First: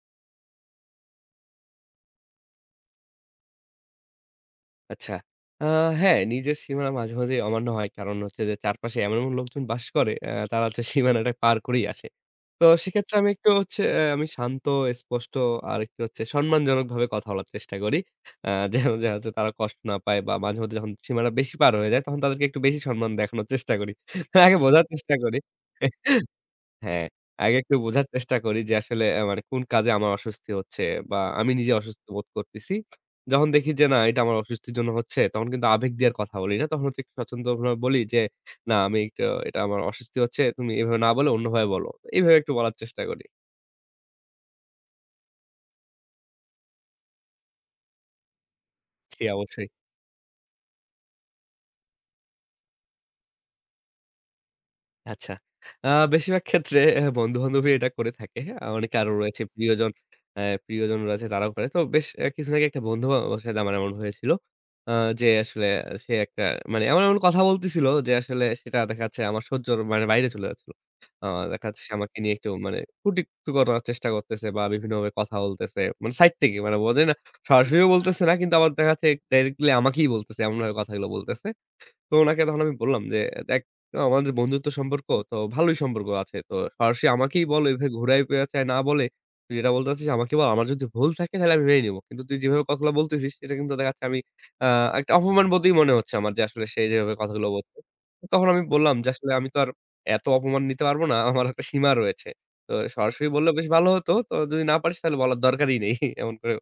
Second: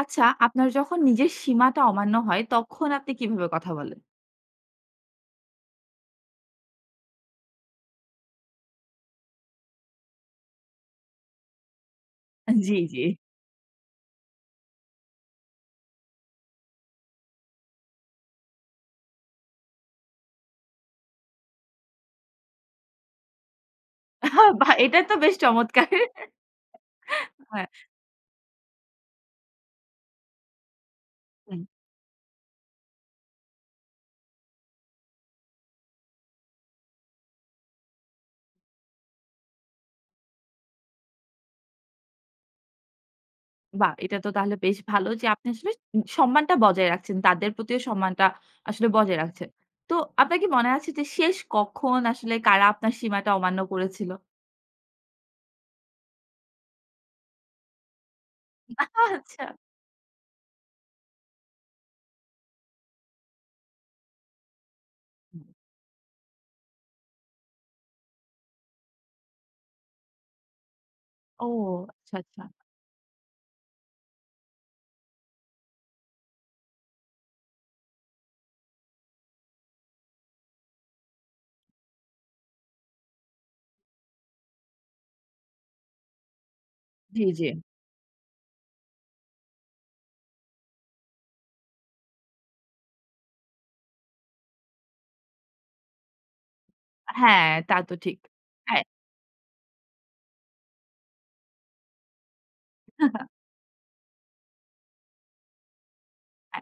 আচ্ছা, আপনার যখন নিজের সীমাটা অমান্য হয়, তখন আপনি কিভাবে কথা বলেন? আচ্ছা। আ হ্যাঁ, নিজের সীমানা মাঝে, মাঝেই অমান্য হয়। কারণ হচ্ছে যে চারপাশে এমন, এমন লোকজন বাস করে তারা হচ্ছে সীমানাটা পার করেই আসে। তো জি, জি। সেক্ষেত্রে আমি একটু হচ্ছে আমি শান্ত, স্পষ্ট আর একটু হচ্ছে সম্মানজনকভাবে কথা বলার চেষ্টা করি। যেন যেন হচ্ছে তারা কষ্ট না পায় বা মাঝে মধ্যে যখন সীমানা বেশি পার হয়ে যায় তখন তাদেরকে একটু বেশি সম্মান দেখানোর চেষ্টা করি। আগে বাহ! বোঝার এটা চেষ্টা তো বেশ করি। চমৎকার। হ্যাঁ, আগে হ্যাঁ। একটু বোঝার চেষ্টা করি যে আসলে মানে কোন কাজে আমার অস্বস্তি হচ্ছে বা আমি হুম। নিজে অসুস্থ বোধ করতেছি। যখন দেখি যে না এটা আমার অস্বস্তির জন্য হচ্ছে তখন কিন্তু আবেগ দিয়ে আর কথা বলি না। তখন হচ্ছে একটু স্বচ্ছন্দভাবে বলি যে, "না আমি এটা এটা আমার অস্বস্তি হচ্ছে। তুমি এভাবে না বলে অন্যভাবে বলো।" এভাবে একটু বলার চেষ্টা করি। বাহ! এটা তো তাহলে বেশ ভালো যে আপনি আসলে সম্মানটা বজায় রাখছেন। তাদের প্রতিও সম্মানটা আসলে বজায় জি, রাখছেন। অবশ্যই। তো আপনার কি মনে আছে যে শেষ কখন আসলে কারা আপনার সীমাটা অমান্য করেছিল? আচ্ছা। আ বেশিরভাগ ক্ষেত্রে বন্ধু-বান্ধবই এটা করে থাকে। হ্যাঁ, অনেকে আরো রয়েছে আচ্ছা। প্রিয়জন রয়েছে তারাও করে। তো বেশ কিছুদিন আগে একটা বন্ধু আমার সাথে আমার এমন হয়েছিল। আ যে আসলে সে একটা মানে এমন, এমন কথা বলতেছিল যে আসলে সেটা দেখা যাচ্ছে আমার সহ্যর মানে বাইরে চলে যাচ্ছিল। আ ও দেখা যাচ্ছে সে আমাকে আচ্ছা, নিয়ে আচ্ছা। একটু মানে কটূক্তি করার চেষ্টা করতেছে বা বিভিন্নভাবে কথা বলতেছে। মানে সাইড থেকে মানে বোঝে না সরাসরিও বলতেছে না কিন্তু আবার দেখা যাচ্ছে ডাইরেক্টলি আমাকেই বলতেছে। এমনভাবে কথাগুলো বলতেছে। তো উনাকে তখন আমি বললাম যে, "দেখ আমাদের বন্ধুত্ব সম্পর্ক তো ভালোই সম্পর্ক আছে। তো সরাসরি জি, আমাকেই জি। বল এভাবে ঘুরায় পেঁচায় না বলে, তুই যেটা বলতে চাচ্ছিস আমাকে বল। আমার যদি ভুল থাকে তাহলে আমি মেনে নিবো। কিন্তু তুই যেভাবে কথাগুলো বলতেছিস এটা কিন্তু দেখা যাচ্ছে আমি আ একটা অপমান বোধই মনে হচ্ছে আমার যে আসলে সে যেভাবে কথাগুলো হ্যাঁ, তা বলছে।" তো ঠিক। তখন আমি হ্যাঁ। বললাম যে, "আসলে আমি তো আর এত অপমান নিতে পারবো না। আমার একটা সীমা রয়েছে। তো সরাসরি বললে বেশ ভালো হতো। তো যদি না পারিস তাহলে বলার দরকারই নেই।" এমন করে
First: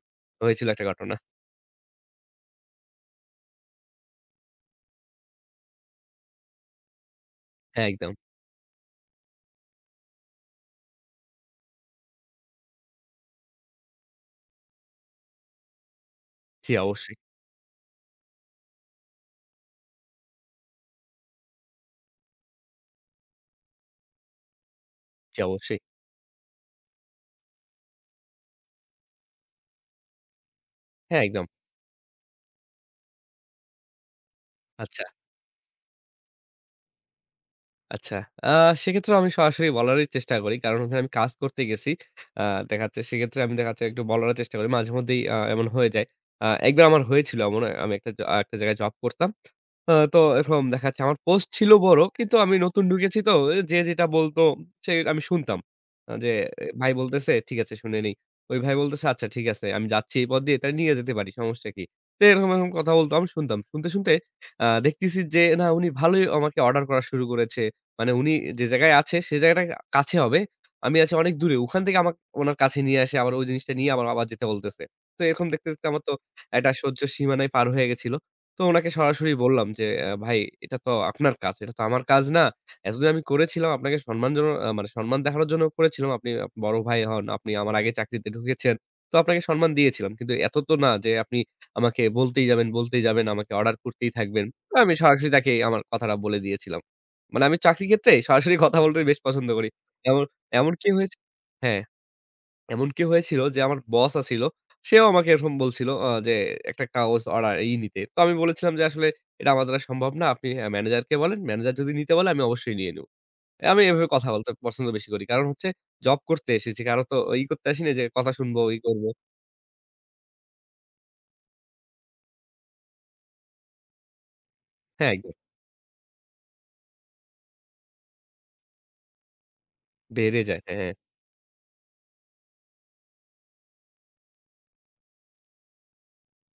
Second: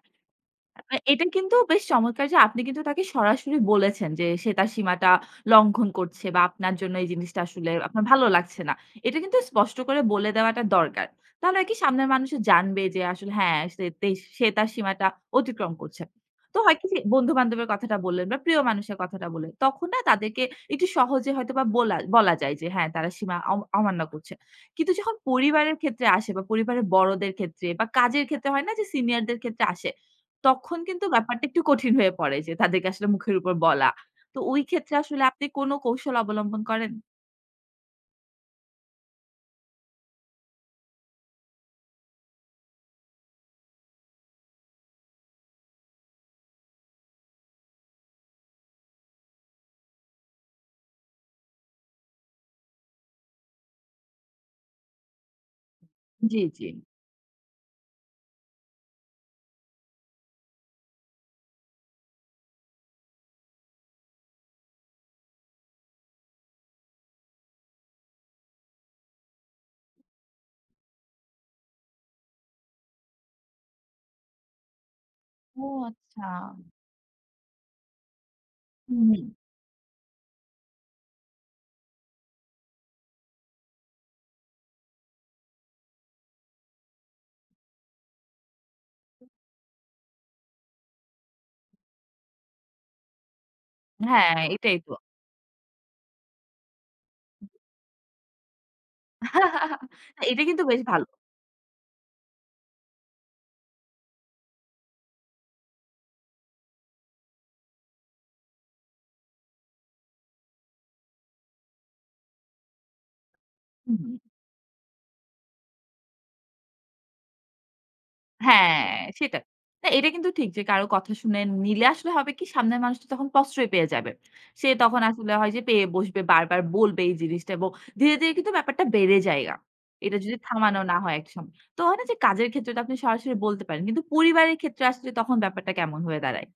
হয়েছিল একটা ঘটনা। এটা কিন্তু বেশ চমৎকার যে আপনি কিন্তু তাকে সরাসরি বলেছেন যে সে তার সীমাটা লঙ্ঘন করছে বা আপনার জন্য এই জিনিসটা আসলে হ্যাঁ, আপনার একদম। ভালো লাগছে না। এটা কিন্তু স্পষ্ট করে বলে দেওয়াটা দরকার। তাহলে কি সামনের মানুষও জানবে যে আসলে হ্যাঁ, সে তার সীমাটা অতিক্রম করছে। তো জি, হয় কি যে অবশ্যই। বন্ধু-বান্ধবের কথাটা বললেন বা প্রিয় মানুষের কথাটা বললেন, তখন না তাদেরকে একটু সহজে হয়তোবা বলা বলা যায় যে হ্যাঁ, তারা সীমা অমান্য করছে। কিন্তু যখন জি, পরিবারের অবশ্যই। ক্ষেত্রে আসে বা পরিবারের বড়দের ক্ষেত্রে বা কাজের ক্ষেত্রে হয় না যে সিনিয়রদের ক্ষেত্রে আসে, তখন কিন্তু হ্যাঁ, ব্যাপারটা একদম। একটু কঠিন হয়ে পড়ে যে তাদেরকে আসলে মুখের উপর বলা। তো ওই ক্ষেত্রে আচ্ছা। আসলে আপনি কোন কৌশল অবলম্বন করেন? আচ্ছা। আ সেক্ষেত্রেও আমি সরাসরি বলারই চেষ্টা করি। কারণ ওখানে আমি কাজ করতে গেছি। আ দেখা যাচ্ছে সেক্ষেত্রে আমি দেখা যাচ্ছে একটু বলারও চেষ্টা করি। মাঝেমধ্যেই এমন হয়ে যায়। একবার আমার হয়েছিল এমন। আমি একটা একটা জায়গায় জব করতাম। তো এরকম দেখা যাচ্ছে আমার পোস্ট ছিল বড় কিন্তু আমি নতুন ঢুকেছি তো যে যেটা বলতো সে আমি শুনতাম। যে জি, জি। ভাই বলতেছে, "ঠিক আছে শুনে নেই।" ওই ভাই বলতেছে, "আচ্ছা ঠিক আছে আমি যাচ্ছি এই পথ দিয়ে তাহলে নিয়ে যেতে পারি সমস্যা কি?" তো এরকম, এরকম কথা বলতো আমি শুনতাম। শুনতে, শুনতে দেখতেছি যে না উনি ভালোই আমাকে অর্ডার করা শুরু করেছে। মানে উনি যে জায়গায় আছে সে জায়গাটা কাছে হবে। আমি আছি অনেক দূরে। ওখান থেকে আমাকে উনার কাছে নিয়ে আসে আবার ওই জিনিসটা নিয়ে আবার, আবার যেতে বলতেছে। তো এরকম ও দেখতে, দেখতে আমার তো আচ্ছা। একটা সহ্যের সীমানায় পার হয়ে গেছিল। তো উনাকে হুম, হুম। সরাসরি বললাম যে, ভাই এটা তো আপনার কাজ। এটা তো আমার কাজ না। এতদিন আমি করেছিলাম আপনাকে সম্মানজনক মানে সম্মান দেখানোর জন্য করেছিলাম। আপনি বড় ভাই হন, আপনি আমার আগে চাকরিতে ঢুকেছেন। তো আপনাকে সম্মান দিয়েছিলাম। কিন্তু এত তো না যে আপনি আমাকে বলতেই যাবেন, বলতেই যাবেন, আমাকে অর্ডার করতেই হ্যাঁ, থাকবেন।" তো এটাই আমি তো। সরাসরি তাকে আমার কথাটা বলে দিয়েছিলাম। মানে আমি চাকরির ক্ষেত্রে সরাসরি কথা বলতে বেশ পছন্দ করি। এমন এটা কিন্তু বেশ এমনকি ভালো। হয়েছে হ্যাঁ। এমনকি হয়েছিল যে আমার বস আছিল। সেও আমাকে এরকম বলছিল যে একটা কাগজ অর্ডার ই নিতে। তো আমি বলেছিলাম যে, "আসলে এটা আমার দ্বারা সম্ভব না। আপনি ম্যানেজারকে বলেন। ম্যানেজার যদি নিতে বলে আমি অবশ্যই নিয়ে নিব।" আমি হুম। এভাবে কথা বলতে পছন্দ বেশি করি। কারণ হচ্ছে জব করতে এসেছি। কারো তো ই করতে আসিনি যে কথা শুনবো, ই হ্যাঁ, করব। সেটা। না এটা কিন্তু ঠিক যে কারো কথা শুনে নিলে আসলে হবে কি সামনের মানুষটা তখন প্রশ্রয় পেয়ে যাবে। সে তখন হ্যাঁ, আসলে একদম হয় যে পেয়ে বসবে, বারবার বলবে এই জিনিসটা এবং ধীরে, ধীরে কিন্তু ব্যাপারটা বেড়ে যায়গা। এটা যদি বেড়ে যায়। হ্যাঁ। থামানো হ্যাঁ। না হয় এক সময়। তো হয় না যে কাজের ক্ষেত্রে তো আপনি সরাসরি বলতে পারেন। কিন্তু পরিবারের ক্ষেত্রে আসলে তখন ব্যাপারটা কেমন হয়ে দাঁড়ায়?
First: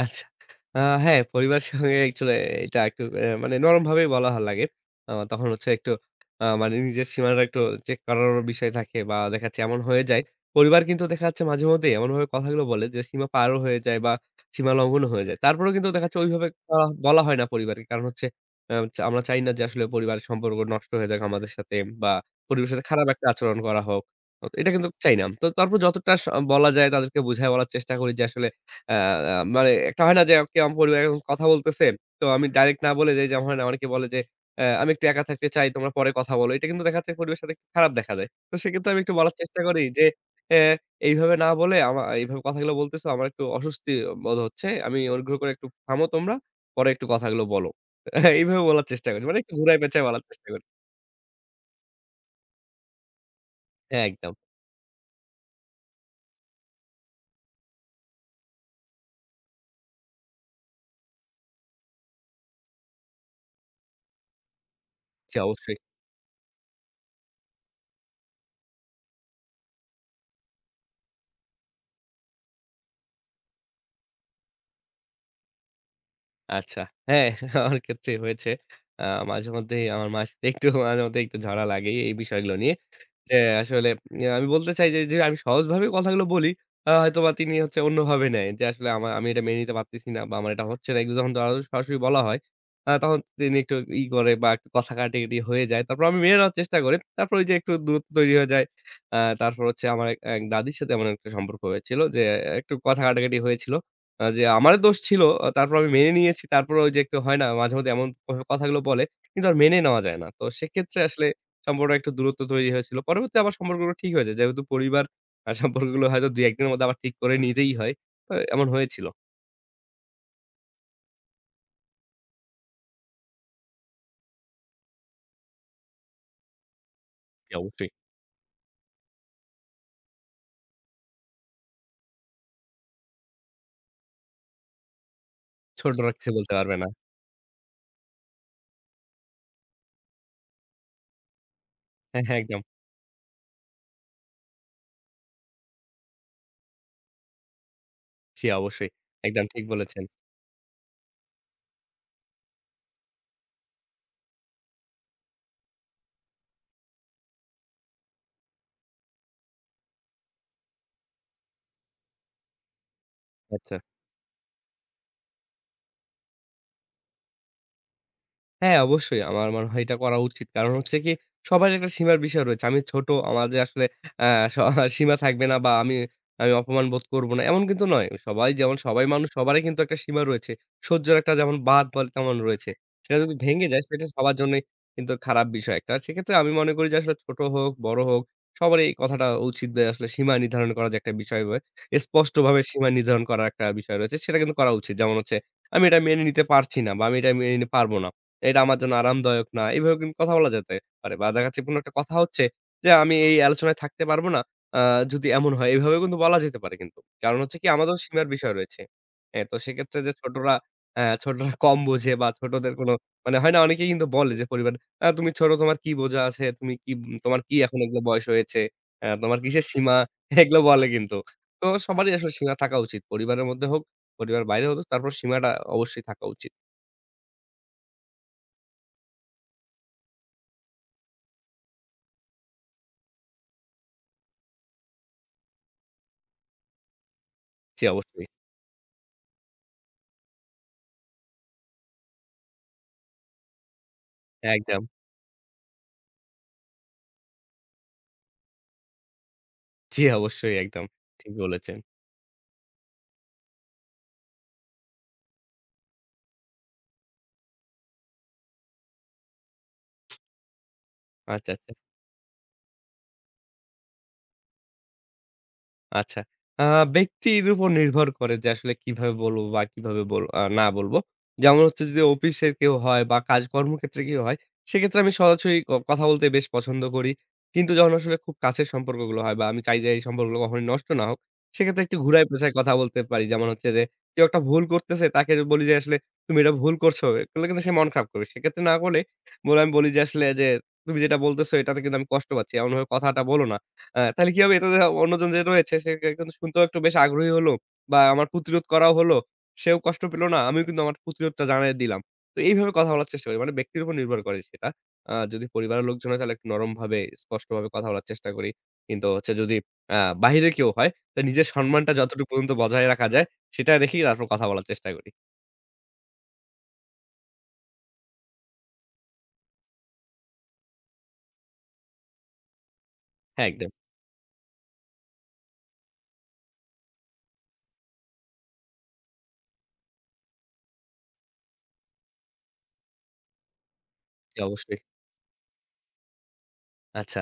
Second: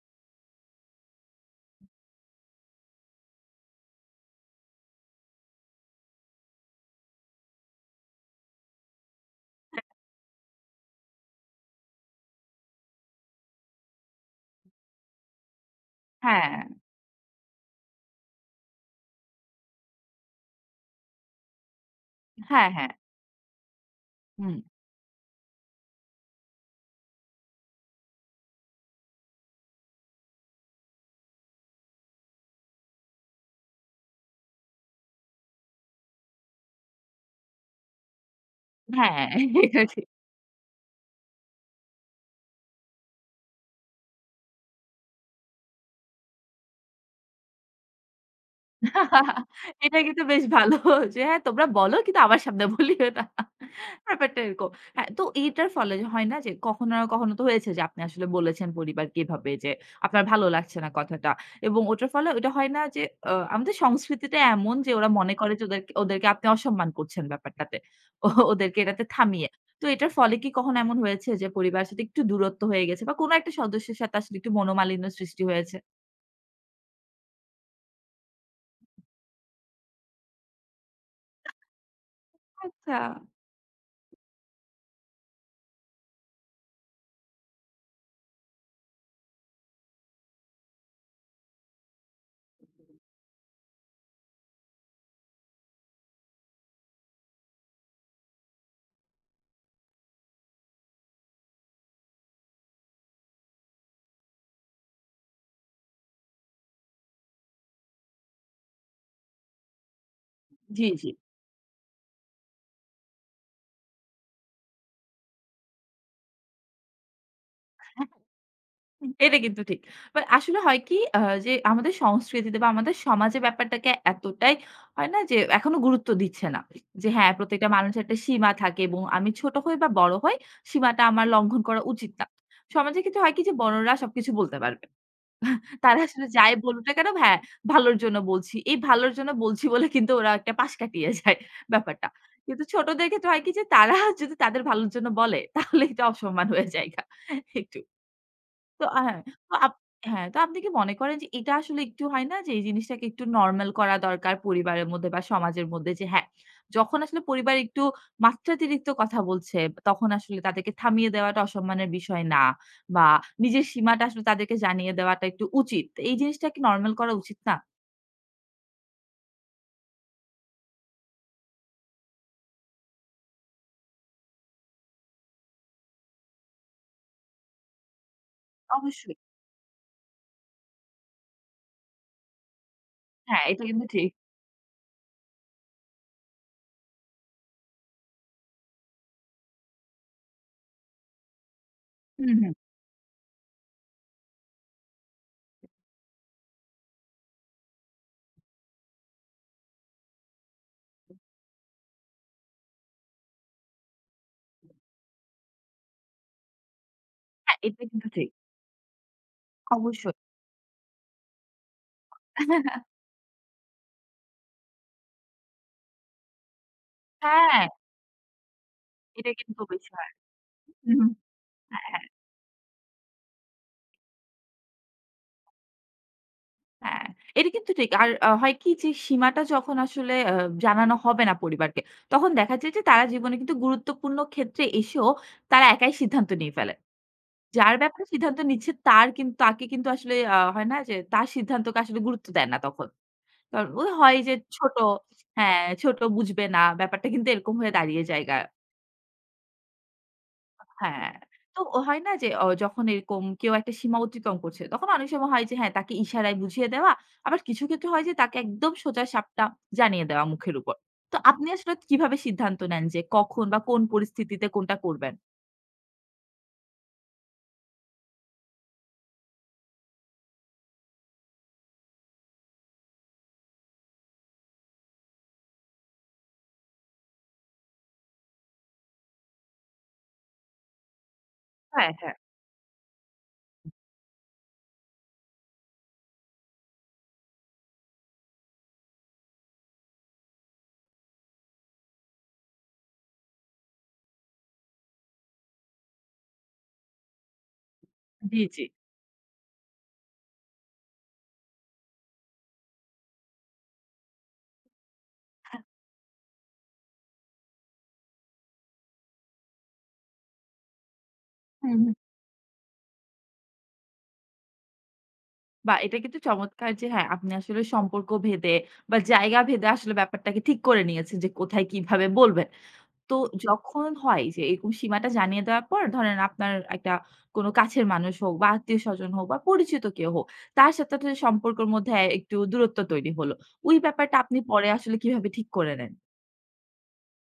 আচ্ছা। হ্যাঁ, পরিবারের সঙ্গে অ্যাকচুয়ালি এটা একটু এ মানে নরমভাবেই বলা ভাল লাগে। তখন হচ্ছে একটু মানে নিজের সীমানাটা একটু চেক করারও বিষয় থাকে বা দেখা যাচ্ছে এমন হয়ে যায়। পরিবার কিন্তু দেখা যাচ্ছে মাঝেমধ্যেই এমনভাবে কথাগুলো বলে যে সীমা পারও হয়ে যায় বা সীমা লঙ্ঘনও হয়ে যায়। তারপরেও কিন্তু দেখা যাচ্ছে ওইভাবে হ্যাঁ, আ বলা হয় না পরিবারকে। কারণ হচ্ছে আ আমরা চাই না যে আসলে পরিবারের সম্পর্ক নষ্ট হয়ে যাক আমাদের সাথে বা হ্যাঁ, পরিবারের সাথে হ্যাঁ। খারাপ একটা আচরণ করা হোক। তো হুম, এটা কিন্তু চাই না। তো তারপর যতটা বলা যায় তাদেরকে বুঝায় বলার চেষ্টা করি যে আসলে আ আ মানে একটা হয় না যে কেউ আমার পরিবারে এরকম কথা বলতেছে। তো আমি ডাইরেক্ট না বলে যাই যেমন হয় না অনেকে বলে যে, আমি একটু একা থাকতে চাই, তোমরা পরে কথা বলো।" এটা কিন্তু দেখা যাচ্ছে পরিবারের সাথে একটু খারাপ দেখা যায়। তো সেক্ষেত্রে আমি একটু হ্যাঁ, বলার চেষ্টা করি এটা যে, ঠিক। "অ্যা এইভাবে না বলে এইভাবে কথাগুলো বলতেছো আমার একটু অস্বস্তি বোধ হচ্ছে। আমি অনুগ্রহ করে একটু থামো তোমরা। পরে একটু কথাগুলো বলো।" এইভাবে বলার চেষ্টা করি। মানে একটু ঘুরায় এটা পেঁচায় বলার কিন্তু বেশ চেষ্টা করি। ভালো যে হ্যাঁ, তোমরা বলো কিন্তু আমার সামনে বলিও না। হ্যাঁ, একদম। ব্যাপারটা এরকম। হ্যাঁ, তো এইটার ফলে যে হয় না যে কখনো না কখনো তো হয়েছে যে আপনি আসলে বলেছেন পরিবারকে এভাবে যে আপনার ভালো লাগছে না কথাটা। এবং ওটার ফলে ওটা হয় না যে আমাদের সংস্কৃতিটা এমন যে ওরা মনে জি, করে যে অবশ্যই। ওদেরকে ওদেরকে আপনি অসম্মান করছেন ব্যাপারটাতে। ও ওদেরকে এটাতে থামিয়ে। তো এটার ফলে কি কখনো এমন হয়েছে যে পরিবারের সাথে একটু দূরত্ব হয়ে গেছে বা কোনো একটা সদস্যের সাথে আসলে একটু মনোমালিন্য সৃষ্টি হয়েছে? আচ্ছা। হ্যাঁ, আমার ক্ষেত্রে হয়েছে। আ মাঝেমধ্যেই আমার মায়ের সাথে একটু মাঝেমধ্যেই একটু ঝড়া লাগেই এই বিষয়গুলো নিয়ে। আচ্ছা। যে আসলে ইয়া আমি বলতে চাই যে, আমি সহজভাবে কথাগুলো বলি, হয়তোবা তিনি হচ্ছে অন্যভাবে নেয়। যে আসলে আমি এটা মেনে নিতে পারতেছি না বা আমার এটা হচ্ছে না। এগুলো যখন আরো সরাসরি বলা হয়, তখন তিনি একটু ই করে বা একটু কথা কাটাকাটি হয়ে যায়। তারপর আমি মেনে নেওয়ার চেষ্টা করি। তারপর ওই যে একটু দূরত্ব তৈরি হয়ে যায়। তারপর হচ্ছে আমার এক এক দাদির সাথে এমন একটা সম্পর্ক হয়েছিল যে একটু কথা কাটাকাটি হয়েছিল। যে আমার দোষ ছিল, তারপর আমি মেনে নিয়েছি। তারপরেও ওই যে একটু হয় না মাঝে মধ্যে এমন কথাগুলো বলে, কিন্তু আর মেনে নেওয়া যায় না। তো জি, সেক্ষেত্রে জি। আসলে সম্পর্ক একটু দূরত্ব তৈরি হয়েছিল। পরবর্তীতে আবার সম্পর্কগুলো ঠিক হয়েছে। যেহেতু পরিবার সম্পর্কগুলো হয়তো ২-১ দিনের মধ্যে আবার ঠিক করে নিতেই হয়। তো এমন হয়েছিল। এটা কিন্তু ঠিক। বাট আসলে হয় কি যে আমাদের সংস্কৃতিতে বা আমাদের সমাজে ব্যাপারটাকে এতটাই হয় না যে এখনো গুরুত্ব দিচ্ছে না। যে হ্যাঁ, জি, প্রত্যেকটা অবশ্যই। মানুষের একটা সীমা থাকে এবং আমি ছোট হই বা বড় হই সীমাটা আমার লঙ্ঘন করা উচিত না। সমাজের ক্ষেত্রে হয় কি যে বড়রা সবকিছু বলতে পারবে। তারা ছোটরা আসলে কিছু বলতে যাই পারবে বলুক না। না কেন হ্যাঁ, ভালোর জন্য বলছি। এই ভালোর জন্য বলছি বলে কিন্তু ওরা একটা পাশ কাটিয়ে যায় ব্যাপারটা। হ্যাঁ, হ্যাঁ, একদম। কিন্তু ছোটদের ক্ষেত্রে হয় কি যে তারা যদি তাদের ভালোর জন্য বলে তাহলে এটা অসম্মান হয়ে জায়গা একটু। জি, তো অবশ্যই। হ্যাঁ, একদম তো ঠিক আপ বলেছেন। হ্যাঁ, তো আপনি কি মনে করেন যে এটা আসলে একটু হয় না যে এই জিনিসটাকে একটু নরমাল করা দরকার পরিবারের মধ্যে বা সমাজের মধ্যে যে হ্যাঁ, যখন আসলে পরিবার একটু মাত্রাতিরিক্ত কথা বলছে তখন আসলে তাদেরকে থামিয়ে দেওয়াটা অসম্মানের বিষয় না বা নিজের আচ্ছা। সীমাটা আসলে তাদেরকে জানিয়ে দেওয়াটা একটু উচিত। এই জিনিসটা কি নরমাল করা উচিত না? হ্যাঁ, অবশ্যই। আমার মনে হয় এটা করা উচিত। কারণ হচ্ছে কি সবারই একটা সীমার বিষয় রয়েছে। আমি ছোট, আমার যে আসলে আ স সীমা থাকবে না বা আমি আমি অপমান বোধ করব না, এমন কিন্তু নয়। সবাই যেমন সবাই অবশ্যই। মানুষ, সবারই কিন্তু একটা সীমা রয়েছে। সহ্যের একটা যেমন বাঁধ বলে তেমন রয়েছে। সেটা যদি হ্যাঁ, এটা ভেঙে যায় কিন্তু সেটা ঠিক। সবার জন্যই কিন্তু খারাপ বিষয় একটা। সেক্ষেত্রে আমি মনে করি যে আসলে ছোট হোক, বড় হোক সবারই এই কথাটা উচিত যে আসলে সীমা নির্ধারণ করার যে একটা বিষয় হুম, হুম। স্পষ্টভাবে সীমা নির্ধারণ করার একটা বিষয় রয়েছে। সেটা কিন্তু করা উচিত। যেমন হচ্ছে আমি এটা মেনে নিতে পারছি না বা আমি এটা মেনে নিতে পারব না। এটা আমার জন্য আরামদায়ক না। এভাবে কিন্তু কথা বলা যেতে পারে। বা কাছাকাছি কোনো একটা কথা হচ্ছে যে, "আমি এই আলোচনায় থাকতে পারব না। আ যদি এমন হয়।" এভাবেও কিন্তু বলা যেতে পারে কিন্তু। কারণ হচ্ছে হ্যাঁ, কি এটা আমাদের কিন্তু সীমার ঠিক। বিষয় রয়েছে। হ্যাঁ, তো সেক্ষেত্রে যে অবশ্যই। ছোটরা ছোটরা কম বোঝে বা ছোটদের কোনো মানে হয় না অনেকেই কিন্তু বলে যে পরিবারে, তুমি ছোট তোমার কি বোঝা আছে? তুমি কি তোমার কি হ্যাঁ, এখন এগুলো বয়স হয়েছে? এটা তোমার কিন্তু কিসের সীমা?" বিষয়। এগুলো বলে হুম, কিন্তু। তো হ্যাঁ, হ্যাঁ। সবারই আসলে সীমা থাকা উচিত। পরিবারের মধ্যে হোক, পরিবারের বাইরে হোক তারপর সীমাটা অবশ্যই থাকা উচিত। হ্যাঁ, এটা কিন্তু ঠিক। আর হয় কি যে সীমাটা যখন আসলে জানানো হবে না পরিবারকে, তখন দেখা যায় যে তারা জীবনে কিন্তু গুরুত্বপূর্ণ ক্ষেত্রে এসেও তারা একাই সিদ্ধান্ত নিয়ে ফেলে। যার জি, ব্যাপারে অবশ্যই। সিদ্ধান্ত নিচ্ছে তার কিন্তু তাকে কিন্তু আসলে হয় না যে তার সিদ্ধান্তকে আসলে গুরুত্ব দেয় না তখন। কারণ ওই হয় যে ছোট একদম। হ্যাঁ, ছোট বুঝবে না ব্যাপারটা কিন্তু এরকম হয়ে দাঁড়িয়ে জায়গা। জি, অবশ্যই একদম হ্যাঁ। ঠিক তো বলেছেন। ও হয় না যে যখন এরকম কেউ একটা সীমা অতিক্রম করছে, তখন অনেক সময় হয় যে হ্যাঁ, তাকে ইশারায় বুঝিয়ে দেওয়া। আবার কিছু ক্ষেত্রে হয় যে তাকে একদম সোজা সাপটা জানিয়ে দেওয়া মুখের উপর। তো আপনি আচ্ছা। আচ্ছা। আসলে কিভাবে সিদ্ধান্ত নেন যে কখন বা কোন পরিস্থিতিতে কোনটা করবেন? আচ্ছা। আ ব্যক্তির উপর নির্ভর করে যে আসলে কিভাবে বলবো বা কিভাবে বল আ না বলবো। যেমন হচ্ছে যদি অফিসের কেউ হয় বা কাজ কর্মক্ষেত্রে কেউ হয়, সেক্ষেত্রে আমি সরাসরি কথা বলতে বেশ পছন্দ করি। কিন্তু যখন আসলে খুব কাছের সম্পর্কগুলো হয় বা আমি চাই যে এই সম্পর্কগুলো কখনোই নষ্ট না হোক, সেক্ষেত্রে হ্যাঁ, একটু হ্যাঁ। ঘুরায় পেঁচায় কথা বলতে পারি। যেমন হচ্ছে যে কেউ একটা ভুল করতেছে তাকে বলি যে আসলে, "তুমি এটা ভুল করছো।" করলে কিন্তু সে মন খারাপ করবে। সেক্ষেত্রে না বলে বলে আমি বলি যে আসলে যে, "তুমি যেটা বলতেছো এটাতে কিন্তু আমি কষ্ট পাচ্ছি। এমনভাবে কথাটা বলো না।" তাহলে কি হবে? এটাতে অন্যজন যে রয়েছে সে কে কিন্তু শুনতেও একটু বেশ আগ্রহী হলো বা আমার জি, জি। প্রতিরোধ করাও হলো। সেও কষ্ট পেল না। আমিও কিন্তু আমার প্রতিরোধটা জানায় দিলাম। তো এইভাবে কথা বলার চেষ্টা করি। মানে ব্যক্তির উপর নির্ভর করে সেটা। যদি পরিবারের লোকজন হয় তাহলে একটু নরমভাবে স্পষ্টভাবে কথা বলার চেষ্টা করি। কিন্তু হচ্ছে যদি আ বাহিরে কেউ হয় তাহলে নিজের হুম, সম্মানটা হুম। যতটুকু পর্যন্ত বজায় রাখা যায় সেটা রেখেই তারপর কথা বলার চেষ্টা করি। বাহ! এটা কিন্তু চমৎকার যে হ্যাঁ, আপনি আসলে সম্পর্ক ভেদে বা জায়গা ভেদে আসলে ব্যাপারটাকে ঠিক করে নিয়েছেন যে কোথায় কিভাবে বলবেন। তো হ্যাঁ, একদম। যখন হয় যে এরকম সীমাটা জানিয়ে দেওয়ার পর ধরেন আপনার একটা কোনো কাছের মানুষ হোক বা আত্মীয়স্বজন হোক বা পরিচিত কেউ হোক, তার সাথে আপনাদের সম্পর্কের মধ্যে একটু দূরত্ব তৈরি হলো। ওই ব্যাপারটা জি, আপনি পরে অবশ্যই। আসলে কিভাবে ঠিক করে নেন? আচ্ছা।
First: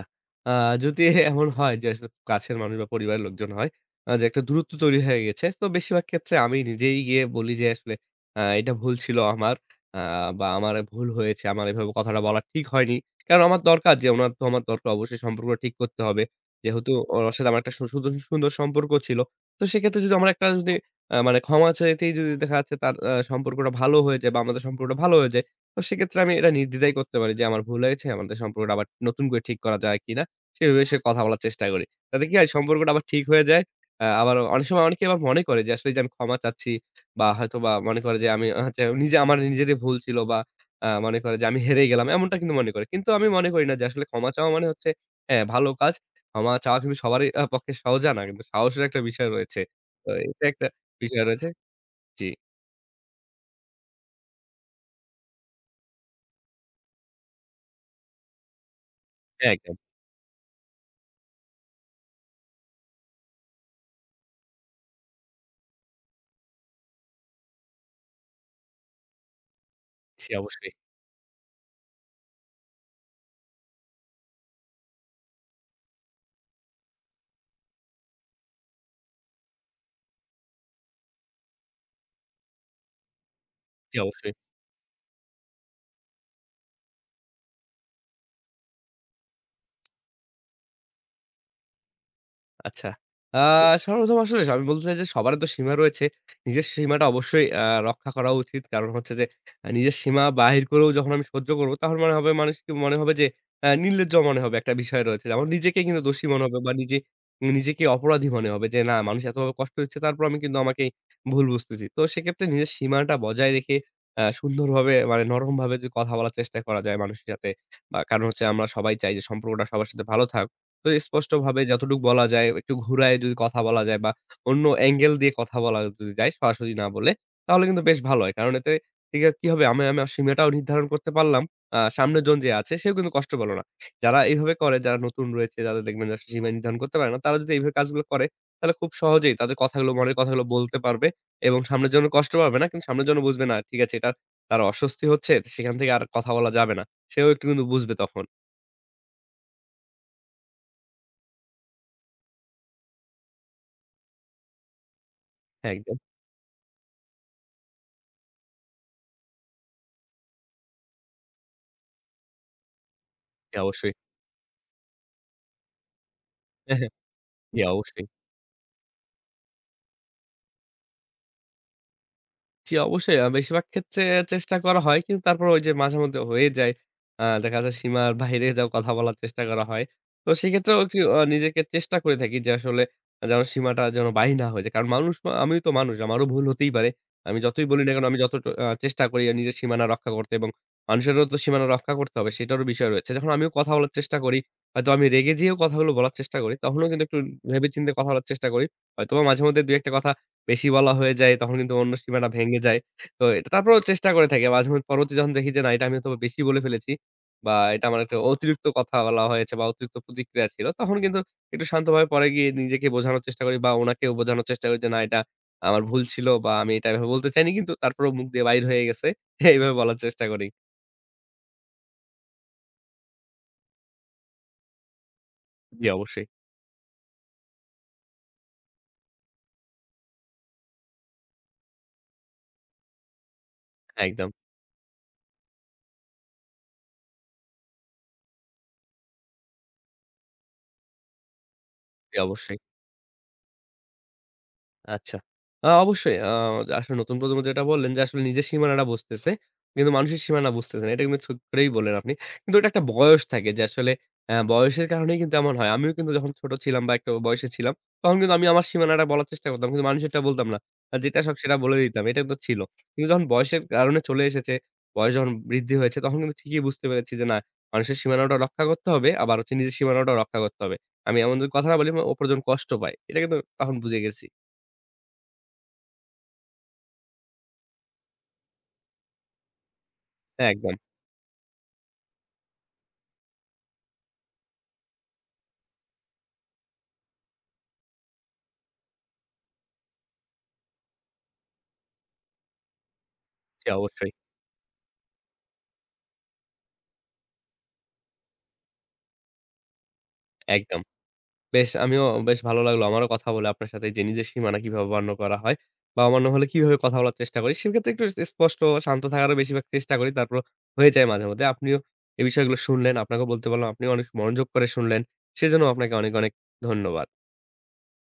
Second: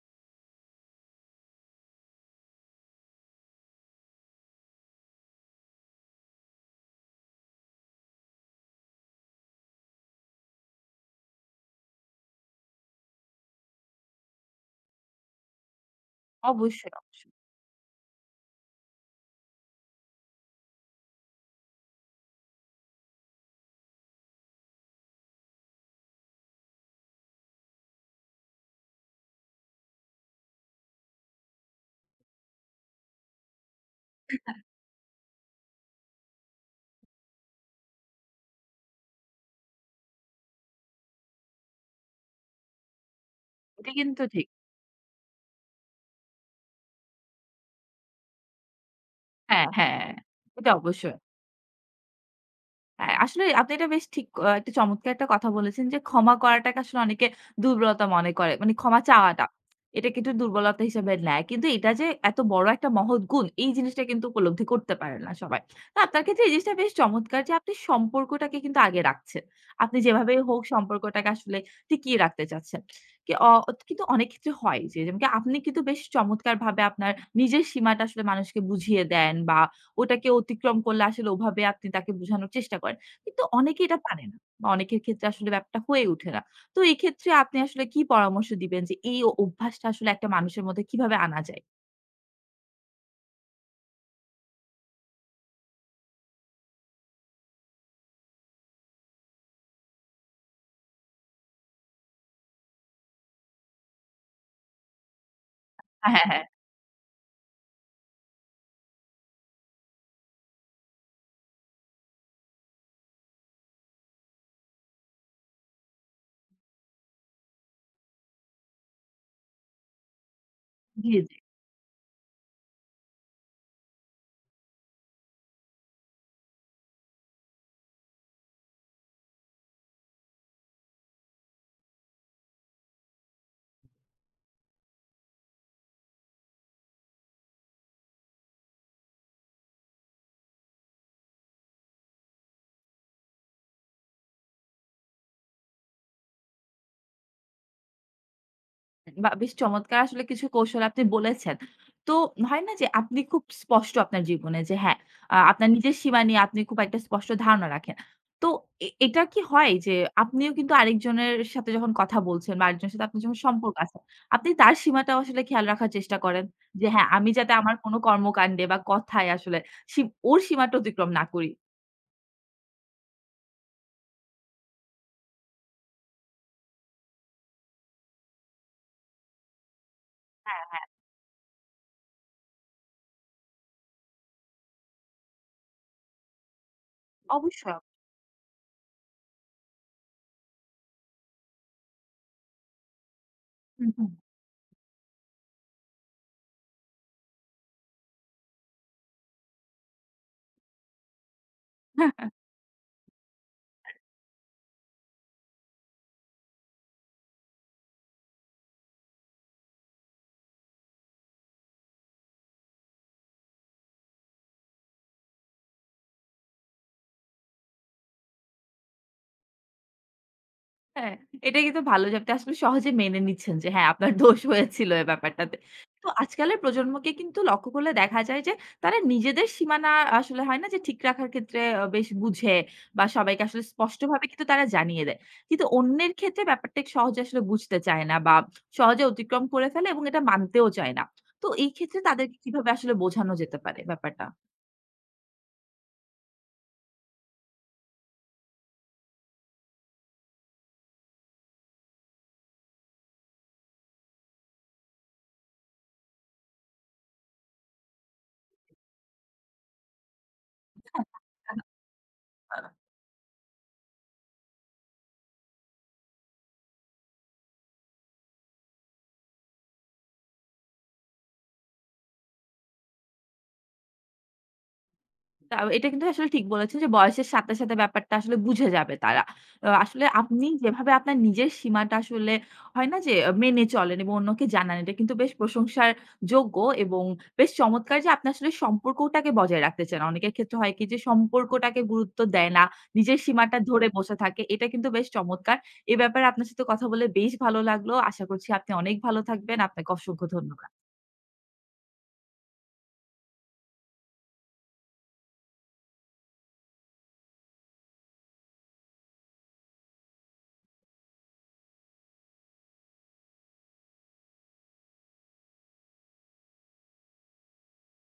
আ যদি এমন হয় যে আসলে কাছের মানুষ বা পরিবারের লোকজন হয়, যে একটা দূরত্ব তৈরি হয়ে গেছে। তো বেশিরভাগ ক্ষেত্রে আমি নিজেই গিয়ে বলি যে আসলে এটা ভুল ছিল আমার। আ বা আমার ভুল হয়েছে। আমার এভাবে কথাটা বলা ঠিক হয়নি। কারণ আমার দরকার যে উনার তো আমার দরকার অবশ্যই সম্পর্কটা ঠিক করতে হবে। যেহেতু অবশ্যই, ওনার অবশ্যই। সাথে আমার একটা সু সুদন সুন্দর সম্পর্ক ছিল। তো সেক্ষেত্রে যদি আমার একটা যদি মানে ক্ষমা চাইতেই যদি দেখা যাচ্ছে সম্পর্কটা ভালো হয়ে যায় বা আমাদের সম্পর্কটা ভালো হয়ে যায়, তো সেক্ষেত্রে আমি এটা নির্দ্বিধায় করতে পারি যে আমার ভুল হয়েছে, আমাদের সম্পর্কটা আবার নতুন করে ঠিক করা যায় কিনা, সেভাবে সে বিষয়ে কথা বলার চেষ্টা করি। তাতে কি হয় সম্পর্কটা আবার ঠিক হয়ে যায়। আবার অনেক সময় অনেকে আবার মনে করে যে আসলে যে আমি ক্ষমা চাচ্ছি বা হয়তোবা মনে করে যে আমি হচ্ছে নিজে আমার নিজেরই ভুল ছিল বা মনে করে যে আমি হেরে গেলাম এমনটা কিন্তু মনে করে। কিন্তু আমি মনে করি না যে এটা আসলে কিন্তু ক্ষমা ঠিক। চাওয়া মানে হচ্ছে হ্যাঁ, ভালো কাজ। ক্ষমা চাওয়া কিন্তু সবারই পক্ষে সহজে না কিন্তু সাহসের একটা বিষয় রয়েছে। হ্যাঁ, হ্যাঁ। তো এটা একটা এটা অবশ্যই। বিষয় রয়েছে। জি, হ্যাঁ, আসলে আপনি এটা বেশ ঠিক একটা চমৎকার একটা কথা বলেছেন যে, ক্ষমা করাটাকে আসলে অনেকে দুর্বলতা মনে করে। মানে ক্ষমা চাওয়াটা। হ্যাঁ, একদম। এটা কিন্তু দুর্বলতা হিসেবে নেয়। কিন্তু এটা যে এত বড় একটা মহৎ গুণ, এই জিনিসটা কিন্তু উপলব্ধি করতে পারে না সবাই। তো আপনার ক্ষেত্রে এই জিনিসটা বেশ চমৎকার যে আপনি সম্পর্কটাকে কিন্তু আগে রাখছেন। আপনি জি, যেভাবেই হোক অবশ্যই। সম্পর্কটাকে আসলে টিকিয়ে রাখতে চাচ্ছেন। কি অ কিন্তু অনেক ক্ষেত্রে হয় যে, যেমন কি আপনি কিন্তু বেশ চমৎকারভাবে আপনার নিজের সীমাটা আসলে মানুষকে বুঝিয়ে দেন বা ওটাকে অতিক্রম করলে আসলে ওভাবে আপনি তাকে বোঝানোর চেষ্টা করেন। কিন্তু অনেকে জি, এটা পারে অবশ্যই। না। বা অনেকের ক্ষেত্রে আসলে ব্যাপারটা হয়ে ওঠে না। তো এক্ষেত্রে আপনি আসলে কি পরামর্শ দিবেন যে এই অভ্যাসটা আসলে একটা মানুষের মধ্যে কিভাবে আনা যায়? আচ্ছা। আ জি। সর্বপ্রথম আসলে আমি বলতে চাই যে সবারই তো সীমা রয়েছে। নিজের সীমাটা অবশ্যই রক্ষা করা উচিত। কারণ হচ্ছে যে নিজের সীমা বাহির করেও যখন আমি সহ্য করব তখন মনে হবে মানুষকে মনে হবে যে নির্লজ্জ মনে হবে একটা বিষয় রয়েছে। যেমন নিজেকে কিন্তু হ্যাঁ, দোষী হ্যাঁ, মনে হ্যাঁ। হবে বা নিজেকে অপরাধী মনে হবে যে না মানুষ এতভাবে কষ্ট দিচ্ছে তারপর আমি কিন্তু আমাকে ভুল বুঝতেছি। তো সেক্ষেত্রে নিজের সীমাটা বজায় রেখে সুন্দরভাবে মানে নরমভাবে যদি কথা বলার চেষ্টা করা যায় মানুষের সাথে। বা কারণ হচ্ছে আমরা সবাই চাই যে সম্পর্কটা সবার সাথে ভালো থাক। তো জি, জি। স্পষ্টভাবে যতটুকু বলা যায়, একটু ঘুরায়ে যদি কথা বলা যায় বা অন্য অ্যাঙ্গেল দিয়ে কথা বলা যদি যায় সরাসরি না বলে, তাহলে কিন্তু বেশ ভালো হয়। কারণ এতে ঠিক কি হবে? আমি আমার সীমাটাও নির্ধারণ করতে পারলাম। সামনের জন যে আছে সেও কিন্তু কষ্ট পেল না। যারা এভাবে করে, যারা নতুন রয়েছে, যারা দেখবেন যে সীমা নির্ধারণ করতে পারে না, তারা যদি এইভাবে কাজগুলো করে, তাহলে খুব সহজেই তাদের কথাগুলো, মনের কথাগুলো বলতে পারবে এবং সামনের জনও কষ্ট পাবে না। কিন্তু সামনের জনও বুঝবে না, ঠিক আছে এটা তার অস্বস্তি হচ্ছে, সেখান থেকে আর কথা বলা যাবে না। সেও একটু কিন্তু বুঝবে তখন। বাহ! বেশ চমৎকার আসলে কিছু কৌশল আপনি বলেছেন। তো হয় না যে আপনি খুব স্পষ্ট আপনার জীবনে যে হ্যাঁ, আপনার হ্যাঁ, নিজের একদম। সীমা নিয়ে আপনি খুব একটা স্পষ্ট ধারণা রাখেন। তো এটা কি হয় যে আপনিও কিন্তু আরেকজনের সাথে যখন কথা বলছেন বা আরেকজনের সাথে আপনার যখন জি, সম্পর্ক অবশ্যই। আছে, আপনি তার সীমাটাও আসলে খেয়াল রাখার চেষ্টা করেন? হ্যাঁ, যে হ্যাঁ। হ্যাঁ, আমি যাতে জি, আমার কোনো অবশ্যই। কর্মকাণ্ডে বা কথায় আসলে ওর সীমাটা অতিক্রম না করি। জি, অবশ্যই। বেশিরভাগ ক্ষেত্রে চেষ্টা করা হয়। কিন্তু তারপরে ওই যে মাঝেমধ্যে হয়ে যায়। দেখা যায় সীমার বাইরে যাও কথা বলার চেষ্টা করা হয়। তো সেক্ষেত্রেও একটু নিজেকে চেষ্টা করে থাকি যে আসলে যেন সীমাটা বাহির না হয়ে যায়। কারণ আমিও তো মানুষ। আমারও ভুল হতেই পারে। আমি যতই অবশ্যই। বলি না কেন আমি যত চেষ্টা করি নিজের সীমানা রক্ষা করতে এবং মানুষেরও তো সীমানা রক্ষা করতে হবে সেটারও বিষয় রয়েছে। যখন আমিও কথা হুম, বলার হুম। চেষ্টা করি, হয়তো আমি রেগে যেয়েও কথাগুলো বলার চেষ্টা করি। তখনও কিন্তু একটু ভেবে চিন্তে কথা বলার চেষ্টা করি। হয়তোবা মাঝেমধ্যে ২-১ টা কথা বেশি বলা হয়ে যায় তখন কিন্তু অন্য সীমাটা ভেঙে যায়। তো এটা তারপরেও চেষ্টা করে থাকি। মাঝে মধ্যে পরবর্তী যখন দেখি যে না এটা আমি হয়তোবা বেশি বলে ফেলেছি বা এটা আমার একটা অতিরিক্ত কথা বলা হয়েছে বা অতিরিক্ত প্রতিক্রিয়া ছিল। তখন কিন্তু একটু শান্তভাবে পরে গিয়ে নিজেকে বোঝানোর চেষ্টা করি বা উনাকেও বোঝানোর চেষ্টা করি যে না এটা আমার ভুল ছিল বা আমি এটা এভাবে বলতে চাইনি কিন্তু তারপরেও মুখ দিয়ে বাইর হয়ে গেছে। এইভাবে বলার চেষ্টা করি। হ্যাঁ, এটা কিন্তু ভালো যে আপনি আসলে সহজে মেনে নিচ্ছেন যে হ্যাঁ, আপনার দোষ হয়েছিল এই ব্যাপারটাতে। জি তো অবশ্যই। আজকালের প্রজন্মকে কিন্তু লক্ষ্য করলে দেখা যায় যে তারা নিজেদের সীমানা আসলে হয় না যে ঠিক রাখার ক্ষেত্রে বেশ বুঝে বা সবাইকে আসলে স্পষ্টভাবে একদম। কিন্তু তারা জানিয়ে দেয়। কিন্তু অন্যের ক্ষেত্রে ব্যাপারটা সহজে আসলে বুঝতে চায় না বা সহজে অতিক্রম করে ফেলে এবং এটা মানতেও চায় না। তো এই ক্ষেত্রে জি তাদেরকে অবশ্যই। কিভাবে আসলে বোঝানো যেতে পারে ব্যাপারটা? আচ্ছা। আ অবশ্যই আ আসলে নতুন প্রজন্ম যেটা বললেন যে আসলে নিজের সীমানাটা বুঝতেছে। কিন্তু মানুষের সীমানা বুঝতেছে না। এটা কিন্তু ঠিক করেই বললেন আপনি। কিন্তু এটা একটা বয়স থাকে যে আসলে বয়সের কারণেই কিন্তু এমন হয়। আমিও কিন্তু যখন ছোট ছিলাম বা একটা বয়সে ছিলাম, তখন কিন্তু আমি আমার সীমানাটা বলার চেষ্টা করতাম। কিন্তু মানুষেরটা বলতাম না। যেটা শখ সেটা বলে দিতাম। এটা তো ছিল। কিন্তু যখন বয়সের কারণে চলে এসেছে, বয়স যখন বৃদ্ধি হয়েছে তখন কিন্তু ঠিকই বুঝতে পেরেছি যে না মানুষের সীমানাটাও রক্ষা করতে হবে, আবার হচ্ছে নিজের সীমানাটাও রক্ষা করতে হবে। আমি এমন যদি কথা না বলি অপরজন কষ্ট পায়। এটা কিন্তু তখন বুঝে গেছি। তা এটা কিন্তু আসলে ঠিক বলেছেন যে বয়সের সাথে, সাথে ব্যাপারটা আসলে বুঝে যাবে তারা। আসলে আপনি একদম। যেভাবে আপনার নিজের সীমাটা আসলে হয় না যে মেনে চলেন এবং অন্যকে জানান এটা কিন্তু বেশ প্রশংসার যোগ্য এবং বেশ চমৎকার যে আপনি আসলে সম্পর্কটাকে বজায় রাখতে চান। অনেকের ক্ষেত্রে হয় কি যে সম্পর্কটাকে গুরুত্ব দেয় না, নিজের সীমাটা জি, ধরে অবশ্যই। বসে থাকে। এটা কিন্তু বেশ চমৎকার। এ ব্যাপারে আপনার সাথে কথা বলে বেশ ভালো লাগলো। আশা করছি আপনি অনেক ভালো থাকবেন। আপনাকে অসংখ্য ধন্যবাদ। একদম। বেশ আমিও বেশ ভালো লাগলো। আমারও কথা বলে আপনার সাথে যে নিজের সীমানা কিভাবে অমান্য করা হয় বা অমান্য হলে কিভাবে কথা বলার চেষ্টা করি। সেক্ষেত্রে একটু স্পষ্ট শান্ত থাকারও বেশিরভাগ চেষ্টা করি। তারপর হয়ে যায় মাঝে মধ্যে। আপনিও এই বিষয়গুলো শুনলেন। আপনাকেও বলতে পারলাম। আপনিও অনেক মনোযোগ করে শুনলেন। সেজন্য আপনাকে অনেক, অনেক ধন্যবাদ।